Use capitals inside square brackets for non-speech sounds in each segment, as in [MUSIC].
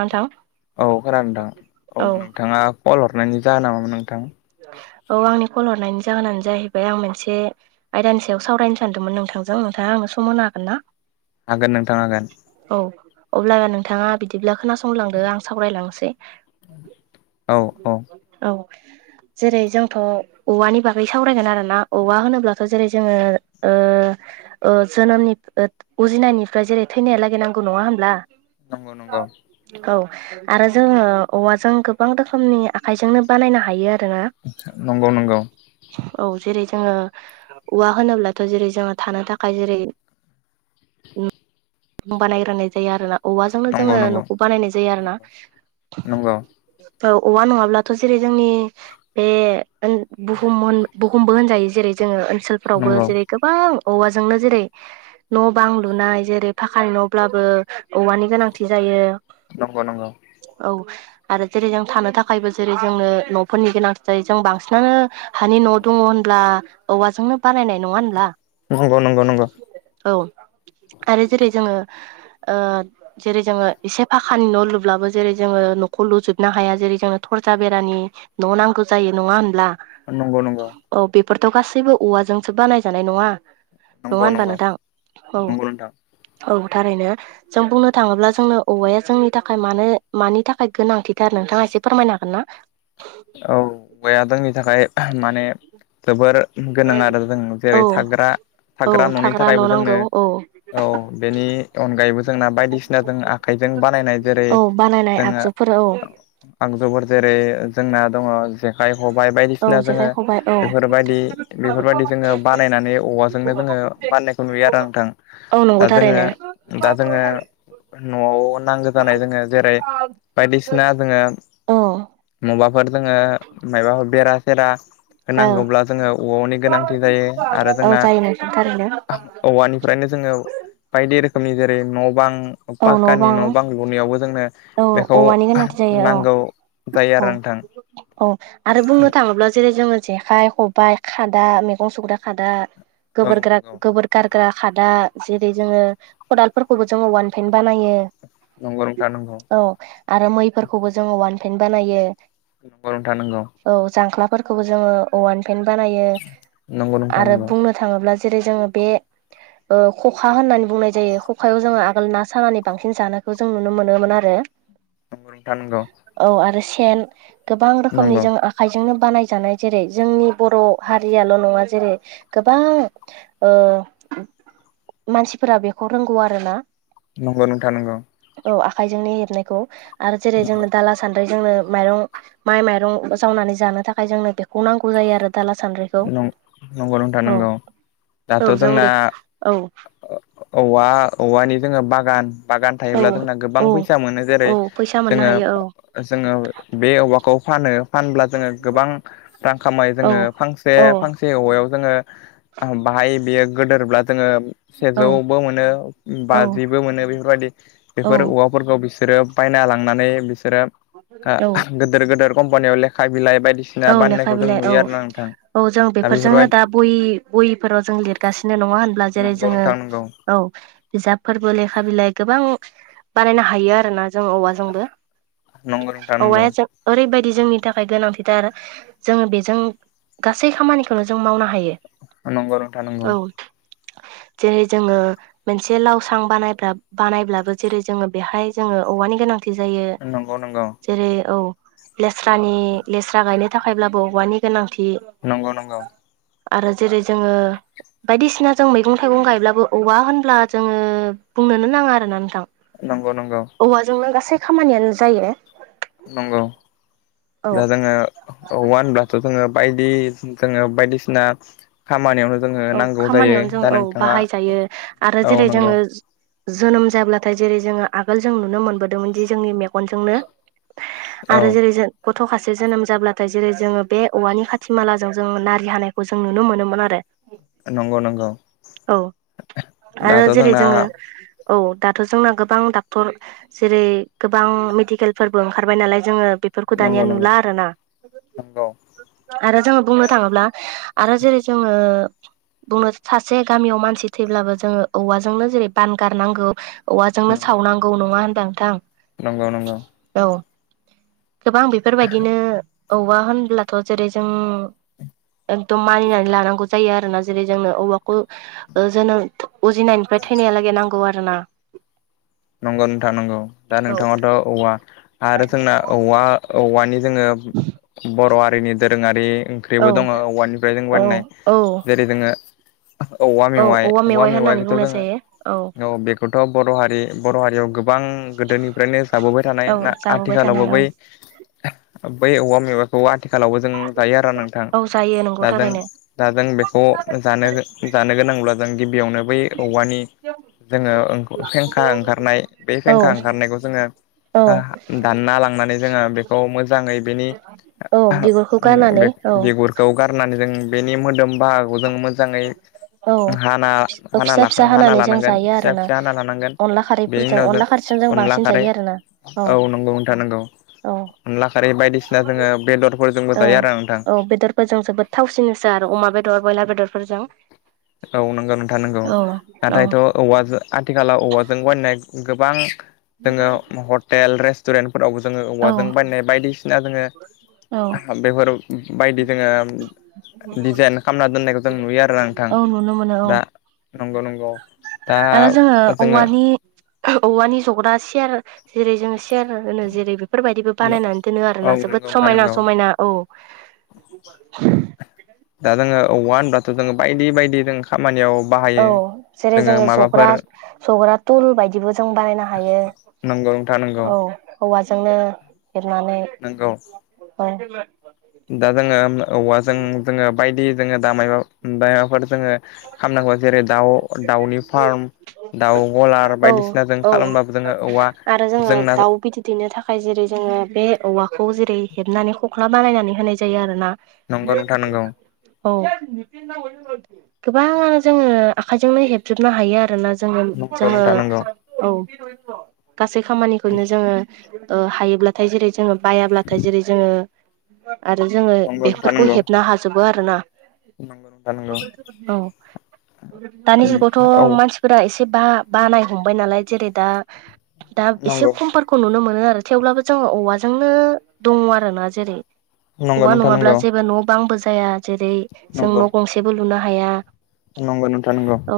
नांथां औ खोनादों नोंथां औ नोंथाङा कल हरनायनि जाहोना मामोन नोंथां? औ आंनि कल हरनायनि जाहोनानो जाहैबाय आं मोनसे आयदानि सायाव सावरायनो सानदोंमोन नोंथांजों नोंथां आंनो सम होन हागोन ना! हागोन नोंथां हागोन। औ अब्ला नोंथाङा बिदिब्ला खोनासं संलांदो आं सावरायलांसै औ औ औ जेरै जोंथ' औवानि बागै सावरायगोन आरोना औवा होनोब्लाथ' जेरै जोङो ओ ओ जोनोमनि उजिनायनिफ्राय जेरै थैनाया लागैनांगौ नङा होमब्ला? नंगौ नंगौ औ आरो जोङो औवाजों गोबां रोखोमनि आखायजोंनो बानायनो हायो जोङो नंगौ नंगौ औ जेरै जोङो औवा होनोब्लाथ' जेरै जोङो थानो थाखाय जेरै बानाय रोंनाय जायो आरोना औवाजोंनो नंगौ जोङो नंगौ न'खौ बानायनाय जायो आरो ना नंगौ औ औवा नङाब्लाथ' जेरै जोंनि बे बुहुम बुहुमबो होनजायो जेरै जोङो ओनसोलफोरावबो नंगौ जेरै गोबां औवाजोंनो जेरै न' बां लुनाय जेरै फाखानि न'ब्लाबो औवानि गोनांथि जायो। नंगौ नंगौ औ आरो जेरै जों थानो थाखायबो जेरै जोंनो न'फोरनि गोनां जायो जों बांसिनानो हानि न' दङ' होनब्ला औवाजोंनो बानायनाय नङा होनब्ला? नंगौ नंगौ औ आरो जेरै जोङो ओ जेरै जोंङो एसे फाख [UNINTELLIGIBLE] दखाननि न' लुब्लाबो जेरै जोंङो न'खौ लुजोबनो हाया जेरै जोंङोनो थरजा बेरानि न' नांगौ। जायो नङा होनब्ला नंगौ नंगौ फोरथ' गासैबो औवाजोंसो बानायजानाय नङा नंगौ नङाहोनबा नंगौ नोंथां औ नंगौ नोंथां औ थारैनो जों बुंनो थाङोब्ला जोंनो औवाया जोंनि थाखाय मानो मानि थाखाय गोनांथिथारनो नोंथाङा एसे फोरमायनो हागोन ना? औ मया जोंनि थाखाय माने जोबोर गोनां आरो जों औ जेरै थाग्रा औ थाग्रा न'नि न' थाखायबो नांगौ जोंनो औ औ बेनि अनगायैबो जोंना बायदिसिना जों आखाइजों जों बानायनाय जेरै औ बानायनाय जोंङो आगजुफोर औ आगजुफोर जेरै जोंना दङ जेखाइ खबाय औ बायदिसिना जोंङो जेखाइ खबाइ औ बेफोरबायदि बेफोरबायदि जोंङो बानायनानै औवाजोंनो जोंङो बाननायखौ नुयो आरो नोंथां औ नंगौ दा जोंङो थारैनो दा जोङो न'आव नांगौ जानाय जोंङो जेरै बायदिसिना जोंङो औ बेफोर जोंङो माबाफोर बेरा सेरा औ होनांगौब्ला जोंङो औ'नि गोनांथि जायो आरो औ जोंना जायो नोंथां थारैनो औवानिफ्रायनो जोंङो बायदि रोखोमनि जेरै न' बां पाक्कानि न' बां लुनायावबो जोंनो औ बेखौ औवानि गोनांथि जायो औ नांगौ। जायो औ आरो नोंथां। औ आरो बुंनो थाङोब्ला जेरै जोंङो जेखाइ खबाइ खादा मैगं सुग्रा खादा औ गबोर गार नंगौ गबोर गार ग्रा खादा जेरै जोंङो खदालफोरखौबो जोंङो ववानफेेन बानायो। नंगौ नोंथां नंगौ औ आरो मैफोरखौबो जोंङो औवानिफायनो बानायो। नोंगौ नोंथां नोंगौ फोरखौबो जोंङो औवानिफ्रायनो बानयो नंगौ नोंथां आरो नंगौ बुंनो थाङोब्ला जेरै जोंङो बे ओ खखा होननानै बुंनाय जायो खखायाव जोंङो आगोल ना सानानै बांसिन जानायखौ जों नुनो मोनोमोन आरो नंगौ नोंथां नंगौ औ आरो सेन गोबां रोखनि आखजोंनो बानायजानाय जेरै जोंनि बर' हारियाल' नङा जेरै गोबां ओ मानसिफोरा बेखौ रोंगौ आरो ना नंगौ नोंथा नंगौ औ आखाइजोंनो हेबनायखौ आरो जेरै जोंनो दाला सानद्राय जोंनो माइरं माइ माइरं जावनानै जानो थाखाय जोंनो बे नांगौ जायो आरो दाला सान्द्रिखौ नंगौ नंगौ नोंथां औ नंगौ औ दाथ' जों जोंना बे औ औवा औवानि जोंङो बागान बागान औ थायोब्ला जोंना गोबां औ फैसा मोनो जेरै औ फैसा मोननो जोंङो हायो औ जोंङो बे औवाखौ फानो फानब्ला जोंङो गोबां रां खामाय औ जोंङो फांसे औ फांसे औवायाव जोंङो बाहाय बेयो गोदोरब्ला जोंङो औ सेजौबो मोनो औ बाजिबो मोनो बेफोरबायदि औ बेफोर औवाफोरखौ बि बिसोरो बायना लांनानै बिसोरो ओ औ गिदिर गिदिर कम्पानियाव लेखा बिलाइ बायदिसिना बानायनाय बिलइ औ औ जों बेफोरजोंनो बेफोरबायदि दा बहिफोराव जों लिरगासिनो नङा होनब्ला जेरै नंगौ जोंङो नोंथां नंगौ औ बिजाबफोरबो लेखा बिलाइ गोबां बानायनो हायो आरोना जों औवाजोंबो नंगौ नोंथां नंगौ औवाया जों ओरैबायदि जोंनि थाखाय गोनांथिथार जोंङो बेजों गासै खामानिखौनो जों मावनो हायो। नंगौ नंथा नांगौ औ [INAUDIBLE] जेरै- जोङो मोनसे लावसां बानाय बानायब्लाबो जेरै- जोङो बेहाय जोङो औवानि गोनांथि थि जायो नंगौ नंगौ जेरै- औ लेस्रानि लेस्रा गायनो थाखायब्लाबो औवानि गोनां नंगौ नंगौ आरो जेरै जोङो बायदिसिना जों मैगं थाइगं गायब्लाबो औवा होनब्ला जोङो बुंनोनो नाङा आरोना नोंथां नंगौ नंगौ औवाजोंनो गासै खामानियानो जायो नंगौ औ दा जोङो औव होनब्लाथ' जोङो बायदि जोङो बायदिसिना खामानियावनो जोङो औ नांगौ जायो खामानियावनो जों दा औ नोंथाङा बाहायजायो आरो औ जेरै नंगौ जोङो जोनोम जाब्लाथाय जेरै जोङो आगोल जों नुनो मोनबोदोंमोनदि जोंनि मेगनजोंनो औ आरो जेरै जों गथ'खासे जोनोम जाब्लाथाय जेरै जोङो बे औवानि खाथि मालाजों जोङो नारि हानायखौ जों नुनो मोनोमोन आरो नंगौ नंगौ औ आरो दाथ' जेरै जोंना जोङो औ दाथ' जोंना गोबां डक्टर जेरै गोबां मेडिकेलफोरबो ओंखारबाय नालाय जोङो बेफोरखौ नंगौ दानिया नंगौ नुला आरोना नंगौ आरो जोङो बुंनो थाङोब्ला आरो जेरै जोङो बुंनो सासे गामियाव मानसि थैब्लाबो जोङो औवाजोंनो जेरै बान गारनांगौ औवाजोंनो नंगौ नंगौ सावनांगौ नङा होनबा नंगौ नंगौ नोंथां औ गोबां बेफोरबायदिनो औवा होनब्लाथ' जेरै जों एकदम मानिनानै लानांगौ जायो आरो आरोना जेरै जोंनो औवाखौ जोनोम उजिनायनिफ्राय थैनायलागै नांगौ आरो ना नंगौ नोंथां नंगौ दा नोंथाङाथ' औवा आरो जोंना औवा औवानि जोङो बर' हारिनि दोरोङारि औ ओंख्रिबो दङ औवानिफ्राय जों औ बाननाय औ जेरै जोङो औवा औ मेवाइ औवा होननानै मेवाइखौथ' बुंनाय जायो जोङो औ बेखौथ' बर' हारि बर' हारियाव गोबां गोदोनिफ्रायनो जाबोबाय थानाय औ ना जाबोबाय आथिखालावबो थानाय औ बै बै औवा मेवाखौ आथिखालावबो जों जायो आरो नोंथां औ जायो नंगौ दा जों थारैनो दा जों बेखौ जानो जानो गोनांब्ला जों गिबियावनो बै औवानि जोङो फेंखा ओंखारनाय बे औ फेंखा ओंखारनायखौ जोङो औ दानना लांनानै जोङो बेखौ मोजाङै बेनि औ बिगुरखौ [UNINTELLIGIBLE] गारनानै औ बिगुरखौ गारनानै जों बेनि मोदोम बाहाखौ जों मोजाङै औ हाना फिसा हानालाख फिसा हाना हानानै जों लानांगोन जायो फिसा आरोना फिसा हाना लानांगोन अनला बेनि खारैफोरजों उनाव जों अनला खारैजों अनला बांसिन खारै जायो आरोना औ नंगौ नोंथां नंगौ औ अनला खारै बायदिसिना जोङो बेदरफोरजोंबो औ जायो आरो नोंथां औ बेदरफोर जों जोबोद थावसिनोसै आरो अमा बेदर दर ब्रयलार बेदरफोरजों औ नंगौ नोंथां नंगौ औ औ नाथायथ' औवाजों आथिखालाव औवाजों बानायनाय गोबां जोङो हटेल रेस्टुरेन्टफोरावबो जोङो औ औवाजों बायनाय बायदिसिना जोङो बेफोर बायदि जोङो दिडजाइन खालामना दोननायखौ जों नुयो आरो नोंथां औ नुनो मोनो औ दा नंगौ नंगौ दा आरो जोङो औवानि औवानि जग्रा सियार जेरै जों सियार होनो जेरै बेफोरबायदिबो बानायनानै दोनो आरो औ जोबोद नंगौ नोंथां समायना नंगौ समायना औ दा जोङो होनब्लाथ' जोङो बायदि बायदि जों खामानियाव बाहायो औ जेरै जोङो जग्रा जग्रा थुल बायदिबो जों बानायनो हायो नंगौ नोंथां नंगौ जोंनो हेबनानै नंगौ दा जोङो औवाजों जोङो बायदि जोङो दामाय ओमफ्राय माबाफोर जोङो खालामनांगौ जेरै दाउ दाउनि फार्म दाउ गलार औ बायदिसिना जों औ खालामबाबो जोङो औवा आरो जोङो जोंना दाउ बिदै दैनो थाखाय जेरै जोङो बे औवाखौ जेरै हेबनानै खख्ला बानायनानै होनाय जायो आरो ना। नंगौ नोंथां नंगौ। औ गोबां जोङो आखाइजोंनो हेबजोबनो हायो आरोना जों नंगौ जोङो नोंथां नंगौ औ। गासै खामानिखौनो जोङो हायोब्लाथाय जेरै जोङो बायाब्लाथाय जेरै जोङो आरो जोङो नंगौ नोंथां बेफोरखौ नंगौ हेबनो हाजोबो आरोना। नंगौ नोंथां नंगौ औ दानि औ जुगावथ' मानसिफोरा एसे बा बानाय हमबाय नालाय जेरै दा दा एसे नंगौ खमफोरखौ नुनो मोन थेवब्लाबो जोंङो औवाजोंनो दङ आरोना जेरै नंगौ औवा नोंथां नङाब्ला नंगौ जेबो न' बांबो जाया जेरै जों नंगौ न' गंसेबो लुनो हाया। नंगौ नोंथां नंगौ। औ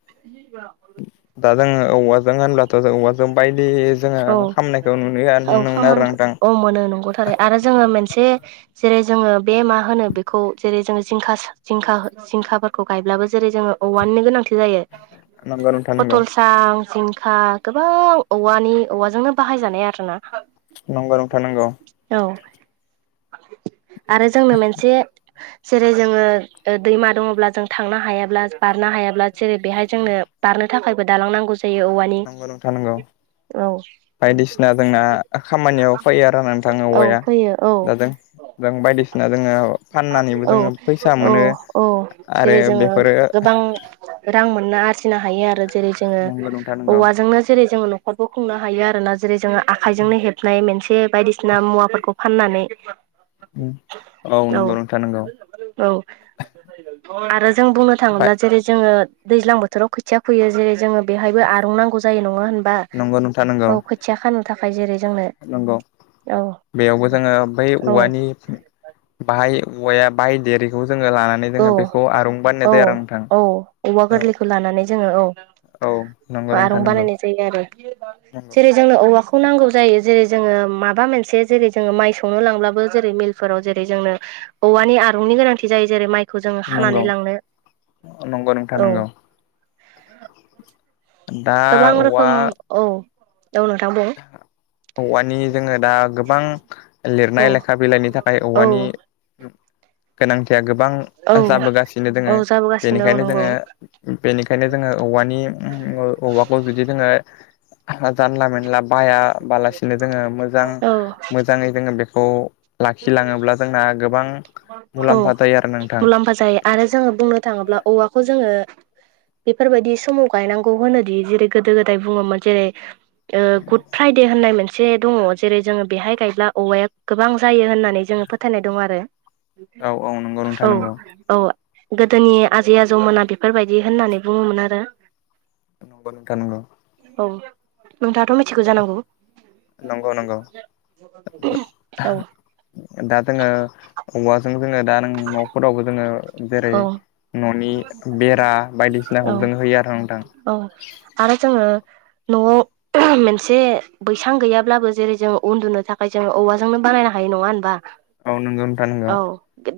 [UNINTELLIGIBLE] दा जोंङो औवाजों होनब्लाथ' जों औवाजों बायदि। जोङो औ खामनायखौ नुयो औ नुनो मोनो आरो खामानिखौ नोंथां औ मोनो नंगौथार आरो जोङो मोनसे जेरै जोङो बे मा होनो बेखौ जेरै जोङो जिंगाखास जिंखा जिंखाफोरखौ गायब्लाबो जेरै जोङो औवानिनो गोनांथि जायो। नंगौ नोंथां नंगौ फथलसां जिंखा गोबां औवानि औवाजोंनो बाहायजानाय आरोना नंगौ नोंथां नंगौ। औ आरो जोंनो मोनसे जेरै जोङो दैमा दङब्ला जों थांनो हायाब्ला बारनो हायाब्ला जेरै बेहाय जोंनो बारनो थाखायबो दालांनांगौ जायो औवानि। नंगौ नोंथां नंगौ औ बायदिसिना जोंना खामानियाव फैयो आरो नोंथां औ औवाया फैयो औ दा जों। जों बायदिसिना जोङो फाननानैबो औ जोङो फैसा औ मोनो औ जेरै आरो जोङो बेफोरो गोबां रां मोननो आरजिनो हायो आरो जेरै जोङो नंगौ नोंथां नंगौ औवाजोंनो जेरै जोङो न'खरखौ खुंनो हायो आरोना जेरै जोङो आखाइजोंनो हेबनाय मोनसे बायदिसिना मुवाफोरखौ फाननानै औ नंगौ नोंथां नंगौ। औ आरो जों बुंनो बाय थाङोब्ला जेरै जोङो दैज्लां बोथोराव खोथिया फैयो जेरै जोङो बेहायबो आरं नांगौ जायो नङा होनबा? नंगौ नोंथां नंगौ। औ खोथिया खानो थाखाय जेरै जोंनो नंगौ औ बेयावबो जोङो बै औ औवानि बाहाय औवाया बाय देरिखौ जोङो लानानै औ जोङो बेखौ आरं औ बानायनाय जायो आरो नोंथां औ औवा औ। गोरलैखौ लानानै जोङो औ औ नंगौ नोंथां आरं नंगौ बानायनाय जायो आरो नंगौ जेरै जोंनो औवाख खौ नांगौ जायो जेरै जोङो माबा मोनसे जेरै जोङो माइ सौनो लांब्लाबो जेरै मिलफोराव जेरै जोंनो औवानि आरंनि गोनांथि जायो जेरै माइ खौ जोङो नंगौ हानानै लांनो नंगौ नोंथां औ। नंगौ दा गोबां औवा रोखोम औ औ नोंथां बुं। औवानि जोङो दा गोबां औ लिरनाय लेखा बिलाइनि थाखाय औ औवानि गोनांथिया गोबां औ ओ जाबोगासिनो औ दोङो जाबोगासिनो औ बेनिखायनो नंगौ जोङो बेनिखायनो जोङो औवानि उम ओ औवाखौ जुदि जोङो जानला मोनला बाहायाबालासिनो जोङो मोजां औ मोजाङै जोङो बेखौ लाखिलाङोब्ला जोंना गोबां औ मुलाम्फा जायो आरो नोंथां मुलाम्फा जायो आरो जोङो बुंनो थाङोब्ला औवाखौ जोङो बेफोरबायदि समाव गायनांगौ होनोदि जेरै गोदो गोदाय बुङोमोन जेरै ओ गुड फ्राइदे होननाय मोनसे दङ जेरै जोङो बेहाय गायब्ला औवाया गोबां जायो होननानै जोङो फोथायनाय दं आरो औ औ नंगौ नोंथां औ नंगौ औ। गोदोनि आजै आजौमोना बेफोरबायदि होननानै बुङोमोन आरो। नंगौ नोंथां‌ नंगौ। औ नोंथाङाथ' मिथिखौ जानांगौ? नंगौ नंगौ औ। दा जोङो औवाजों जोङो दा नों न'फोरावबो जोङो जेरै औ न'नि बेरा बायदिसिनाखौ औ जों होयो आरो नोंथां। औ आरो जोङो न'आव मोनसे बैसां गैयाब्लाबो जेरै जों उन्दुनो थाखाय जों औवाजोंनो बानायनो हायो। नङा होनबा? औ नोंगौ नोंथां नोंगौ। औ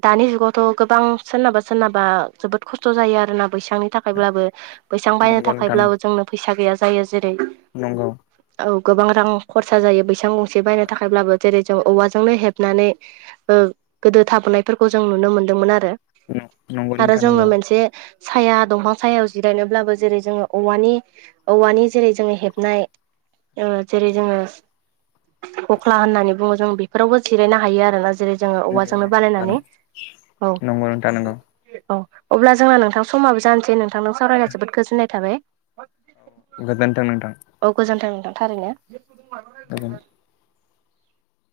दानि जुगावथ' गोबां सोरनाबा सोरनाबा जोबोद खस्थ' जायो आरोना बैसांनि थाखायब्लाबो बैसां बायनो नंगौ थाखायब्लाबो जोंनो फैसा गैया जायो जेरै नोंगौ। औ गोबां रां खरसा जायो बैसां गंसे बायनो थाखायब्लाबो जेरै जों औवाजोंनो हेबनानै ओ ओ गोदो थाबोनायफोरखौ जों नुनो मोनदोंमोन आरो नंगौ आरो नोंथां जोङो नंगौ मोनसे साया दंफां सायाव जिरायनोब्लाबो जेरै जोङो औवानि औवानि जेरै जोङो हेबनाय ओ जेरै जोङो खख्ला होननानै बुङो जों बेफोरावबो जिरायनो हायो आरोना जेरै जोङो औवाजोंनो बानायनानै। औ नोंगौ नोंथां नोंगौ। औ अब्ला जोंना नोंथां समाबो जानसै नोंथां नों सावरायना जोबोद गोजोननाय थाबाय। गोजोनथों नोंथां। औ गोजोन्थों थारैनो। गोजोन